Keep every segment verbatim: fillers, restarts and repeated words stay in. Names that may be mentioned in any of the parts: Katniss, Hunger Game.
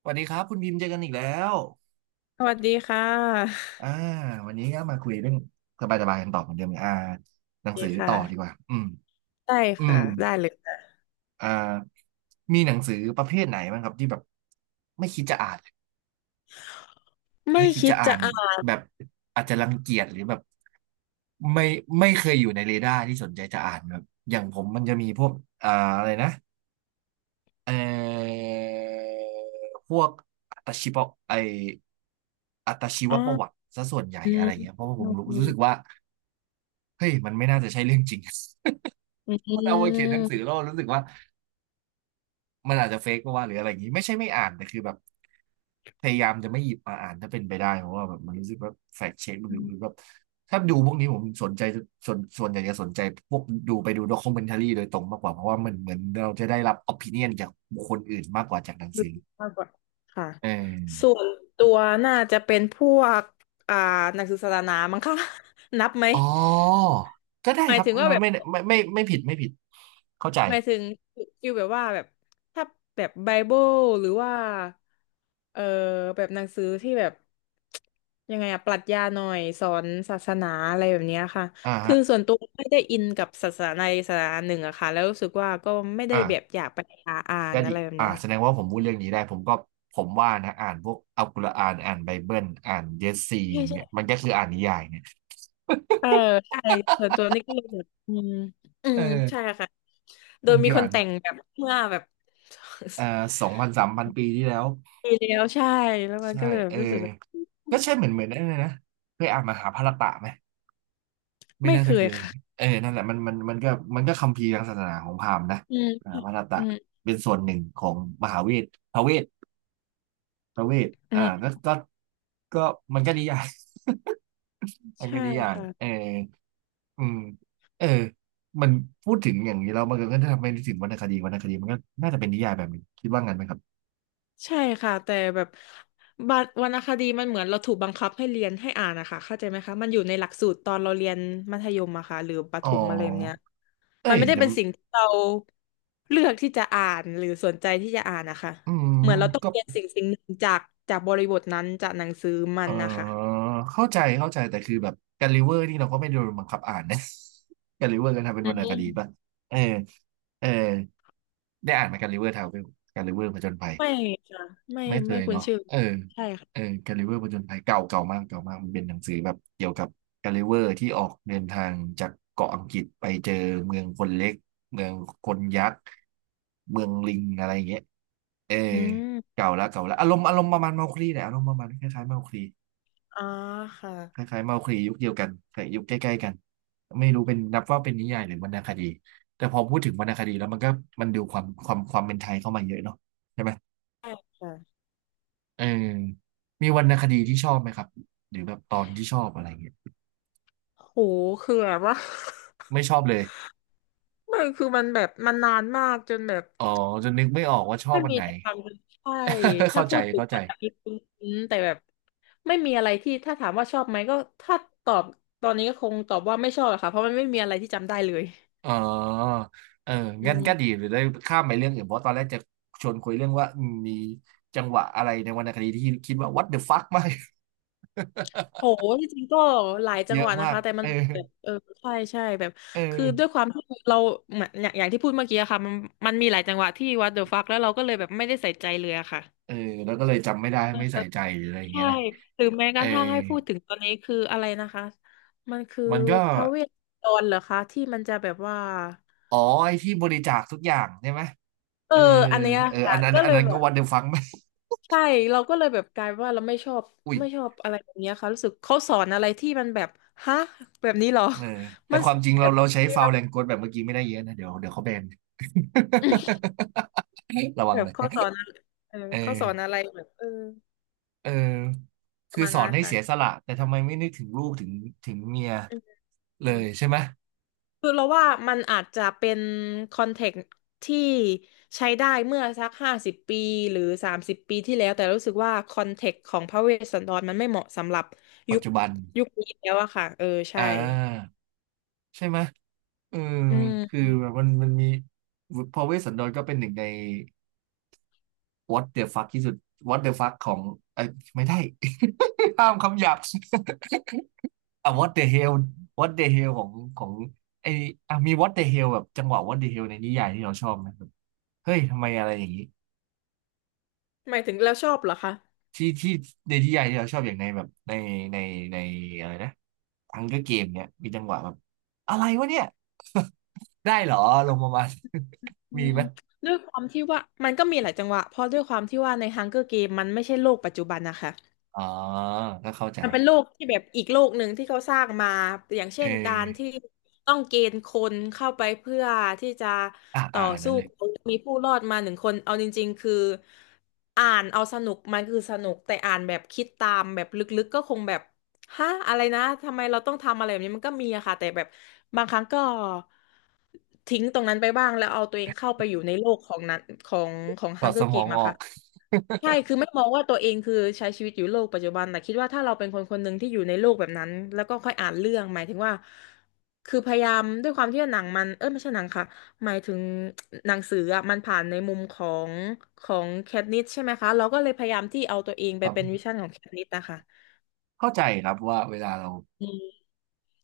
สวัสดีครับคุณพิมพ์เจอกันอีกแล้วสวัสดีค่ะอ่าวันนี้ก็มาคุยเรื่องสบายๆกันต่อเหมือนเดิมอ่าหนังดีสือค่ะ ต่อดีกว่าอืมได้อืค่ะ มได้เลยค่ะอ่ามีหนังสือประเภทไหนบ้างครับที่แบบไม่คิดจะอ่านไม่ไม่คิดคิจะดอ่าจะนเอาแบบอาจจะรังเกียจหรือแบบไม่ไม่เคยอยู่ในเรดาร์ที่สนใจจะอ่านแบบอย่างผมมันจะมีพวกอ่าอะไรนะ เอ่อพวกอัตชีวะไออัตชีวอ๋อประวัติซะส่วนใหญ่อือะมไรเงี้ย เพราะว่าผอืมมรู้รู้สึกอว่าเฮ้ยมันไม่น่าจะใช่เรื่องจริง ื มันเอาไปเขียมนหนังสือแล้วรู้สึกว่ามันอาจจะเฟกก็ว่าหรืออะไรอย่างงี้ไม่ใช่ไม่อ่านแต่คือแบบพยายามจะไม่หยิบมาอ่านถ้าเป็นไปได้เพราะว่าแบบมันรู้สึกว่าแฟกเช็คหอืรือมหรือแบบถ้าดูพวกนี้ผมสนใจส่วนส่วนใหญ่จะสนใจพวกดูไปดูด็อก u m e n t a r y โดยตรงมากกว่าเพราะว่ามันเหมือนเราจะได้รับ opinion จากบุคคลอื่นมากกว่าจากหนังดูสือมากกว่าค่ะเอส่วอ นตัวน่าจะเป็นพวกอ่าหนักศึกษาสนามั้งคะ นับไหม อ๋อก็ได้หมาคยรับถึงว่าแบบ ไม่ไม่ไม่ไม่ไม่ผิดไม่ผิดเข้าใจหมายถึงฟิลแบบว่าแบบถ้าแบบไบเบิลหรือว่าเออแบบหนังสือที่แบบยังไงอะปรัชญาหน่อยสอนศาสนาอะไรแบบเนี้ยค่ะอ่าคืฮะอส่วนตัวไม่ได้อินกับศาสนาใดศาสนาหนึ่งอะค่ะแล้วรู้สึกว่าก็ไม่ได้อ่าแบบอยากไปหาอ่านก็อะดีไรแบบอ่าเนี้ยแสดงว่าผมพูดเรื่องนี้ได้ผมก็ผมว่านะอ่านพวกอัลกุรอานอ่านไบเบิลอ่านเยสซีใช่อย่างใช่เงี้ยมันก็คืออ่านนิยายเนี่ยเออใช่ส่วนตัวนี่ก็เลยแบบอืมอืมใช่เออค่ะโดมัยนมีคือคนอ่านแต่งแบบเมื่อแบบ เอ่อสองพันสามพันปีที่แล้ว ปีแล้วใช่แล้วมันใช่ก็เลยแบเอบอรู้สึกว่าก็ใช่เหมือนเหมือนนั่นเลยนะเคยอ่านมหาภารตะไหมไม่ไม่น่าเคจะเคยยค่ะ เออนั่นแหละมันมันมันก็มันก็คัมภีร์ทางศาสนาของพราหมณ์นะอืมมหาภารตะอืมเป็นส่วนหนึ่งของมหาเวทพระเวท ประเวทอือ่าก็มก็ก็มันก็นิยาย มันใช่ก็นิยายเอค่ะออืมเออมันพูดถึงอย่างนี้เรามันก็จะทำให้นึกถึงวรรณคดีวรรณคดีมันก็น่าจะเป็นนิยายแบบนี้คิดว่างั้นไหมครับใช่ค่ะแต่แบบบัดวรรณคดีมันเหมือนเราถูกบังคับให้เรียนให้อ่านนะคะเข้าใจไหมคะมันอยู่ในหลักสูตรตอนเราเรียนมัธยมอะค่ะหรือประอ๋ถอมอะไรแบบเนี้ยมัเอ้นยไม่ได้จะเป็นสิ่งที่เราเลือกที่จะอ่านหรือสนใจที่จะอ่านนะคะอืมเหมือนเราต้องก็เรียนสิ่งสิ่งหนึ่งจากจากบริบทนั้นจากหนังสือมัเอนนะคะอเข้าใจเข้าใจแต่คือแบบแกลิเวอร์นี่เราก็ไม่ได้โดนบังคับอ่านนะ แกลิเวอร์ก็ทำเป็นอืวรรณคดีป่ะมเออเออได้อ่านไหมแกลิเวอร์ทาวเวลแกลิเวอร์ผจญภัย ไม่ค่ะไม่ไม่เคไม่ยคุ้นเนาะชื่อเออค่ะใช่เออค่ะกาลิเวอร์ผจญภัยเก่าเก่ามากเก่ามากมันเป็นหนังสือแบบเกี่ยวกับกาลิเวอร์ที่ออกเดินทางจากเกาะอังกฤษไปเจอเมืองคนเล็กเมืองคนยักษ์เมืองลิงอะไรอย่างเงี้ยเอออืมเก่าละเก่าละอารมณ์อารมณ์ประมาณเมาคลีแหละอารมณ์ประมาณคล้ายๆเมาคลีอ๋อคค่ะล้ายๆเมาคลียุคเดียวกันแต่ยุคใกล้ๆกันไม่รู้เป็นนับว่าเป็นนิยายหรือวรรณคดีแต่พอพูดถึงวรรณคดีแล้วมันก็มันดูความความความเป็นไทยเข้ามาเยอะเนาะใช่ไหม ใช่ค่ะ เออมีวรรณคดีที่ชอบไหมครับหรือแบบตอนที่ชอบอะไรเงี้ยโหคือแบบว่า ไม่ชอบเลย ไม่คือมันแบบมันนานมากจนแบบอ๋อจะนึกไม่ออกว่าชอบไม่อันมีไหน อะไรทำใช่ ถ้าเข้าพูใจดถึงเข้าใจอาจจะมีคุ้นๆแต่แบบไม่มีอะไรที่ถ้าถามว่าชอบไหมก็ถ้าตอบตอนนี้ก็คงตอบว่าไม่ชอบอะค่ะเพราะมันไม่มีอะไรที่จำได้เลยอ๋อเอออืงั้นก็มดีหรือได้ข้ามไปเรื่องอื่นเพราะตอนแรกจะชวนคุยเรื่องว่าอืมมีจังหวะอะไรในวรรณคดีที่คิดว่า what the fuck มาก โหที่จริงก็หลา ยจัเยงหอะวัดนะมากคะแต่มัเอนอแบบเออใช่ใช่แบบเอคือด้วยอความที่เราเหมือนอย่างอย่างที่พูดเมื่อกี้อะค่ะมันมันมีหลายจังหวัดที่วัดเดอะฟักแล้วเราก็เลยแบบไม่ได้ใส่ใจเลยอะค่ะ เออแล้วก็เลยจำไม่ได้ไม่ใส่ใจหรืออะไรอย่างใช่เงี้ยนะหรือแม้กเออระทั่งให้พูดถึงตอนนี้คืออะไรนะคะมันคือมันก็พระเวทตนดรเหรอคะที่มันจะแบบว่าอ๋อไอ้ที่บริจาคทุกอย่างใช่ไหมเอเออออันเนี้ยเอออัค่ะนนั้นก็อัเลนยนั้นแบก็บวันเดอร์ฟัง ใช่เราก็เลยแบบกลายเป็นว่าเราไม่ชอบอุ้ยไม่ชอบอะไรแบบเนี้ยค่ะรู้สึกเขาสอนอะไรที่มันแบบฮะแบบนี้เหรอ เออ แต่มันคสวามอจนริงแบเราบเราใช้เรียฟาวล์บแรงกดแบบเมื่อกี้ไม่ได้เยอะนะเดี๋ยวเดี๋ยวเขาแบน ระวัแบงบเลยเขาสอนอะไรเออเออเขาสอนอะไรแบบเออเออปคืระอมาณสอนั้นนนะให้เสียสค่ะละแต่ทำไมไม่นึกถึงลูกถึงถึงเมียอเลืยม ใช่ไหมคือเราว่ามันอาจจะเป็นคอนเทกต์ที่ใช้ได้เมื่อสักห้าสิบปีหรือสามสิบปีที่แล้วแต่รู้สึกว่าคอนเทกต์ของพระเวสสันดรมันไม่เหมาะสำหรับปัยุจคจุบันยุคนี้แล้วอะค่ะเอออ่ใช่าใช่ไหมเอออืคือมแบบมันมันมีพอเวสสันดรก็เป็นหนึ่งใน what the fuck ที่สุด what the fuck ของไอยไม่ได้ ห้ามคำหยาบ อ่ะ what the hell what the hell ของของไออ่ะมี what the hell แบบจังหวะ what the hell ในนิยายที่เราชอบไหมแบบเฮ้ยทำไมอะไรอย่างนี้หมายถึงแล้วชอบเหรอคะที่ที่ในนิยายที่เราชอบอย่างในแบบในในในอะไรนะทังเกอร์เกมเนี่ยมีจังหวะแบบอะไรวะเนี่ยได้เหรอลงมามา อืมีมไหมด้วยความที่ว่ามันก็มีหลายจังหวะเพราะด้วยความที่ว่าใน Hunger Game มันไม่ใช่โลกปัจจุบันนะคะ อ๋อก็เข้าใจมันเป็นโลกที่แบบอีกโลกหนึ่งที่เขาสร้างมาอย่างเอเช่นกาอรที่ต้องเกณฑ์คนเข้าไปเพื่อที่จะอ่ะอ่ต่ออนนั้สู้นเลยกับมีผู้รอดมาหนึ่งคนเอาจริงๆคืออ่านเอาสนุกมันคือสนุกแต่อ่านแบบคิดตามแบบลึกๆก็คงแบบฮะอะไรนะทำไมเราต้องทำอะไรแบบนี้มันก็มีอะค่ะแต่แบบบางครั้งก็ทิ้งตรงนั้นไปบ้างแล้วเอาตัวเองเข้าไปอยู่ในโลกของนั้นของของถฮัองดเกอสร์มเกอมงออะอค่ะ ก ใช่คือไม่มองว่าตัวเองคือใช้ชีวิตอยู่โลกปัจจุบัน แต่คิดว่าถ้าเราเป็นคนคนหนึ่งที่อยู่ในโลกแบบนั้นแล้วก็ค่อยอ่านเรื่องหมายถึงว่าคือพยายามด้วยความที่ว่าหนังมันเออไม่ใช่หนังค่ะหมายถึงหนังสืออ่ะมันผ่านในมุมของของแคทนิสใช่ไหมคะเราก็เลยพยายามที่เอาตัวเอง ไปครัเป็นวิบชั่นของแคทนิสนะคะเข้าใจครับว่าเวลาเรา อืม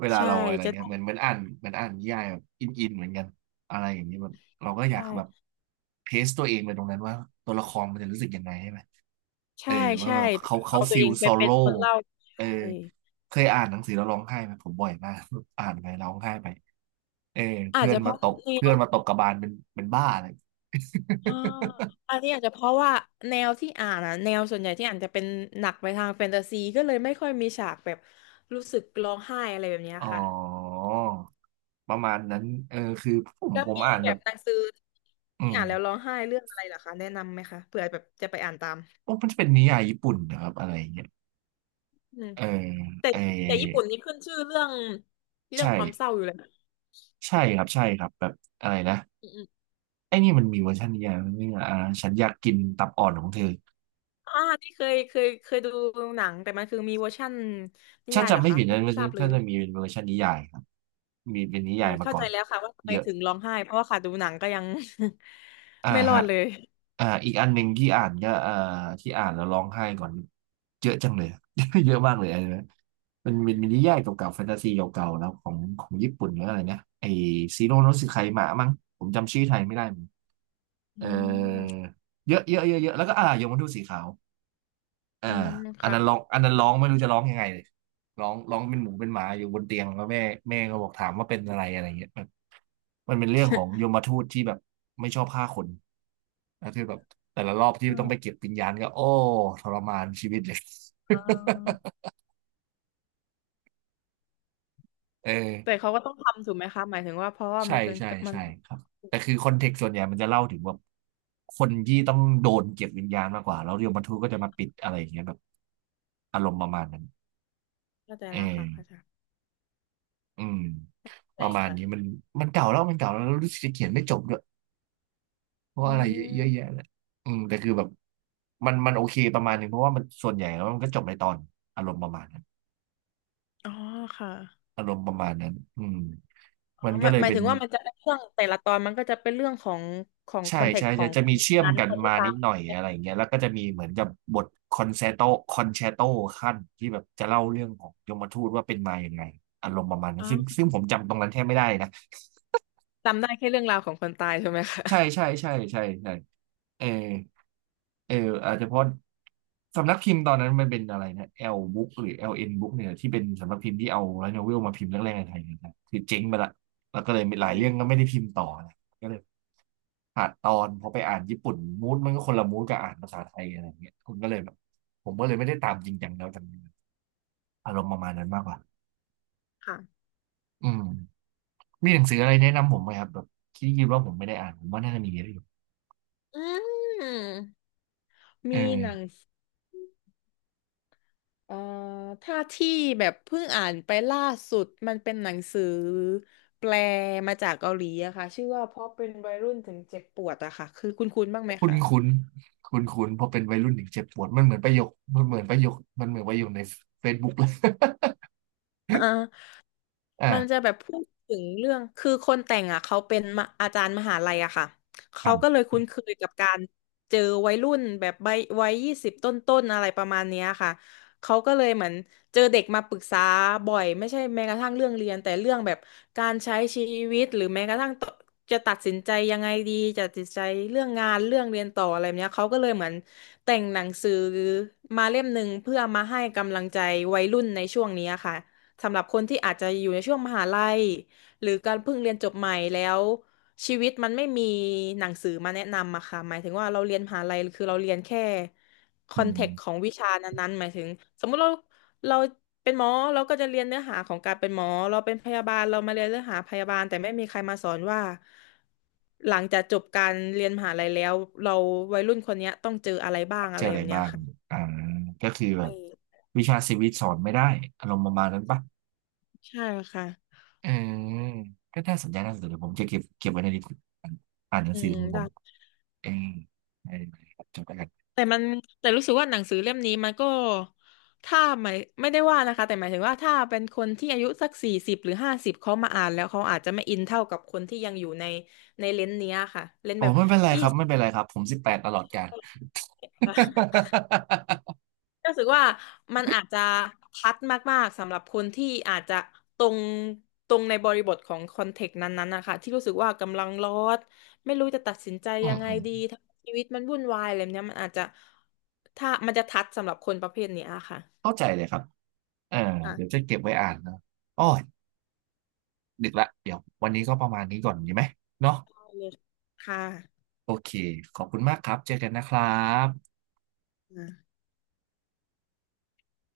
เวลาใช่เราอะไรจะเงี้ต้ยอเหงมือนเหมือนอ่านเหมือนอ่านนิยายแบบอินอินเหมือนกันอะไรอย่างนี้แบบเราก็อยากแบบใช่เทสตัวเองไปตรงนั้นว่าตัวละครมันจะรู้สึกยังไงใช่ไหมเอใช่อว่าใช่แบบเขาเขาเอาตัวฟีเอลงไปโซเป็นโล่คนเล่าเออใช่เคยอ่านหนังสือแล้วร้องไห้ไหมผมบ่อยมาก อ่านไปร้องไห้ไปเอออาจเพื่อนจะเพมาราะตบแนเพื่อว นมาตบกระบาลเป็นเป็นบ้าเลย อ่าอันนี้อาจจะเพราะว่าแนวที่อ่านอะแนวส่วนใหญ่ที่อ่านจะเป็นหนักไปทางแฟนตาซีก็เลยไม่ค่อยมีฉากแบบรู้สึกร้องไห้อะไรแบบเนี้ย อ๋อค่ะประมาณนั้นเออคือผมแล้วผมมีอ่านแบแบบบหนังสืออืที่มอ่านแล้วร้องไห้เรื่องอะไรเหรอคะแนะนำไหมคะเผื่อแบบจะไปอ่านตามมันจะเป็นนิยายญี่ปุ่นนะครับอะไรอย่างเงี้ยอืมเออแต่เออแต่ญี่ปุ่นนี่ขึ้นชื่อเรื่องเรื่องความเศใช่ ร้าอยู่เลยนะใช่ครับใช่ครับแบบอะไรนะอืมอมไอ้นี่มันมีเวอร์ชันนิยายไหมเนี่ยอ่าฉันอยากกินตับอ่อนของเธออ่านี่เคยเคยเคยดูหนังแต่มันคือมีเวอร์ชั่นนิถ้ายายเหรจำอไม่คะผิดไม่นะมันทจะราบเลย ถ้าจะมีเป็นเวอร์ชันนิยายครับมีเป็นโอนิเคยายมาเข้าก่อใจนแล้วค่ะว่าทำไมเยอะถึงร้องไห้เพราะว่าค่ะดูหนังก็ยัง อ่า ไม่รอฮะดเลยอ่าอีกอันหนึ่งที่อ่านก็อ่าที่อ่านแล้วร้องไห้ก่อนเยอะจังเลย เยอะมากเลยอันนะมันเป็นมินิยายเก่าๆแฟนตาซีเก่าๆแล้วของของญี่ปุ่นหรืออะไรนะไอซีโร่โนสึไคมะมั้งผมจำชื่อไทยไม่ได้เหมือนเออือมเยอะเยอะเยอะเยอะแล้วก็อ่ายมทูตสีขาว เอออืมอันค่ะนั้นร้องอันนั้นร้องไม่รู้จะร้องยังไงเลยร้องร้องเป็นหมูเป็นหมาอยู่บนเตียงแล้วแม่แม่ก็บอกถามว่าเป็นอะไรอะไรเงี้ยมันมันเป็นเรื่องของยมทูตที่แบบไม่ชอบฆ่าคนแล้วคือแบบแต่ละรอบที่อืต้องไปมเก็บวิญญาณก็โอ้ทรมานชีวิตเลย เออแต่เขาก็ต้องทำถูกไหมคะหมายถึงว่าเพราะว่าใช่มันเป็นใช่มันใช่ครับแต่คือคอนเทกต์ส่วนใหญ่มันจะเล่าถึงแบบคนที่ต้องโดนเก็บวิญญาณมากกว่าแล้วยมทูตก็จะมาปิดอะไรอย่างเงี้ยแบบอารมณ์ประมาณนั้นเข้าใจเออ แล้วค่ะเข้าใจอืมปใช่ระมาณค่ะนี้มันมันเก่าแล้วมันเก่าแล้วแล้วรู้สึกจะเขียนไม่จบด้วยเพราะอือะไรเยอะมแยะเลยอืมแต่คือแบบมันมันโอเคประมาณหนึงเพราะว่ามันส่วนใหญ่แล้วมันก็จบในตอนอารมณ์ประมาณนั้นอ๋อค่ะอารมณ์ประมาณนั้นอืมอ๋อมันหก็มายเลหยมายเป็ถึนงว่ามันจะเป็นเรื่องแต่ละตอนมันก็จะเป็นเรื่องของของคใช่อนเทกใช่ต์ขอจะงจะคนมีเชื่อมนั้นกัคนนที่มาตานิดยหน่อยอะไรอย่างเงี้ยแล้วก็จะมีเหมือนกับบทคอนแซโตคอนแชโตขั้นที่แบบจะเล่าเรื่องของยมทูตว่าเป็นมาอย่างไงอารมณ์ประมาณนั้อ๋นซึ่งอซึ่งผมจำตรงนั้นแทบไม่ได้นะ จำได้แค่เรื่องราวของคนตายใช่ไหมคะใช่ใช่ใช่ใช่ใช่เออเอออาจจะเพราะสำนักพิมพ์ตอนนั้นมันเป็นอะไรนะ L Book หรือ แอล เอ็น Book เนี่ยที่เป็นสำนักพิมพ์ที่เอาไลท์โนเวลมาพิมพ์แรกๆในไทยนะครับคือเจ๊งไปละแล้วก็เลยมีหอืลายเรื่องมก็ไม่ได้พิมพ์ต่อนะก็เลยขาดตอนพอไปอ่านญี่ปุ่นมูดมันก็คนละมูดกับอ่านภาษาไทยอะไรอย่างเงี้ยคุณก็เลยแบบผมก็เลยไม่ได้ตามจริงจังแล้วจังอารมณ์ประมาณนั้นมากกว่าค่ะอืมมีหนังสืออะไรแนะนำผมไหมครับแบบที่คิดว่าผมไม่ได้อ่านผมว่าน่าจะมีเยอะอยู่อืมเอมีหนัง อ เอ่อถ้าที่แบบเพิ่งอ่านไปล่าสุดมันเป็นหนังสือแปลมาจากเกาหลีอะค่ะชื่อว่าเพราะเป็นวัยรุ่นถึงเจ็บปวดอะค่ะคือคุ้นๆบ้างไหมคุ้นคะคุ้นคุ้นคุ้นเพอเป็นวัยรุ่นถึงเจ็บปวดมันเหมือนประโยคมันเหมือนประโยคมันเหมือนประโยคในเฟซบุ๊กเลยอ่า อ่ามันจะแบบพูดถึงเรื่องคือคนแต่งอ่ะเขาเป็นมะอาจารย์มหาลัยอะค่ะอ่เขาก็าเลยคุ้นเคยกับการเจอวัยรุ่นแบบใบวัยยี่สิบต้นต้นๆอะไรประมาณเนี้ยค่ะเขาก็เลยเหมือนเจอเด็กมาปรึกษาบ่อยไม่ใช่แม้กระทั่งเรื่องเรียนแต่เรื่องแบบการใช้ชีวิตหรือแม้กระทั่งตจะตัดสินใจยังไงดีจะตัดสินใจเรื่องงานเรื่องเรียนต่ออะไรแบบเนี้ยเขาก็เลยเหมือนแต่งหนังสือมาเล่มหนึ่งเพื่อมาให้กำลังใจวัยรุ่นในช่วงนี้ค่ะ สำหรับคนที่อาจจะอยู่ในช่วงมหาลัยหรือการเพิ่งเรียนจบใหม่แล้วชีวิตมันไม่มีหนังสือมาแนะนำอะค่ะหมายถึงว่าเราเรียนมหาลัยคือเราเรียนแค่คอือนเทกต์ขอมงวิชานั้นๆหมายถึงสมมุติเราเราเป็นหมอเราก็จะเรียนเนื้อหาของการเป็นหมอเราเป็นพยาบาลเรามาเรียนเนื้อหาพยาบาลแต่ไม่มีใครมาสอนว่าหลังจากจบการเรียนมหาลัยแล้วเราวัยรุ่นคนเนี้ยต้องเจออะไรบ้างเจอะอไรอะแบไรบเนี้บ้ายงค่ะอ่าก็คือแบใช่บวิชาชีวิตสอนไม่ได้อารมณ์ประมาณนั้นปะใช่ค่ะเออก็น่าสนใจน่าสนใจเดี๋ยวผมจะเก็บเก็บไว้ในลิสต์อ่านอ่านหนังอืสือมของผได้ มเองได้เออจบแล้วกันแต่มันแต่รู้สึกว่าหนังสือเล่มนี้มันก็ถ้าหมายไม่ได้ว่านะคะแต่หมายถึงว่าถ้าเป็นคนที่อายุสักสี่สิบหรือห้าสิบเขามาอ่านแล้วเขาอาจจะไม่อินเท่ากับคนที่ยังอยู่ในในเลนส์เนี้ยค่ะเลนส์อ๋อแบบ ไม่เป็นไรครับไม่เป็นไรครับผมสิบแปดตลอดกาล รู้สึกว่ามันอาจจะทัดมากๆสำหรับคนที่อาจจะตรงตรงในบริบทของคอนเทกต์นั้นๆนะคะที่รู้สึกว่ากำลังร้อนไม่รู้จะตัดสินใจอืยัมงไงอืมดีทั้งชีวิตมันวุ่นวายอะไรแบบเนี้ยมันอาจจะถ้ามันจะทัดสำหรับคนประเภทเนี้ยค่เข้าใจเลยครับเออะ เดี๋ยวจะเก็บไว้อ่านนะอ๋อ ดึกละเดี๋ยววันนี้ก็ประมาณนี้ก่อนดีไหมเนาะค่ะโอเค ขอบคุณมากครับ เจอกันนะครับอ่า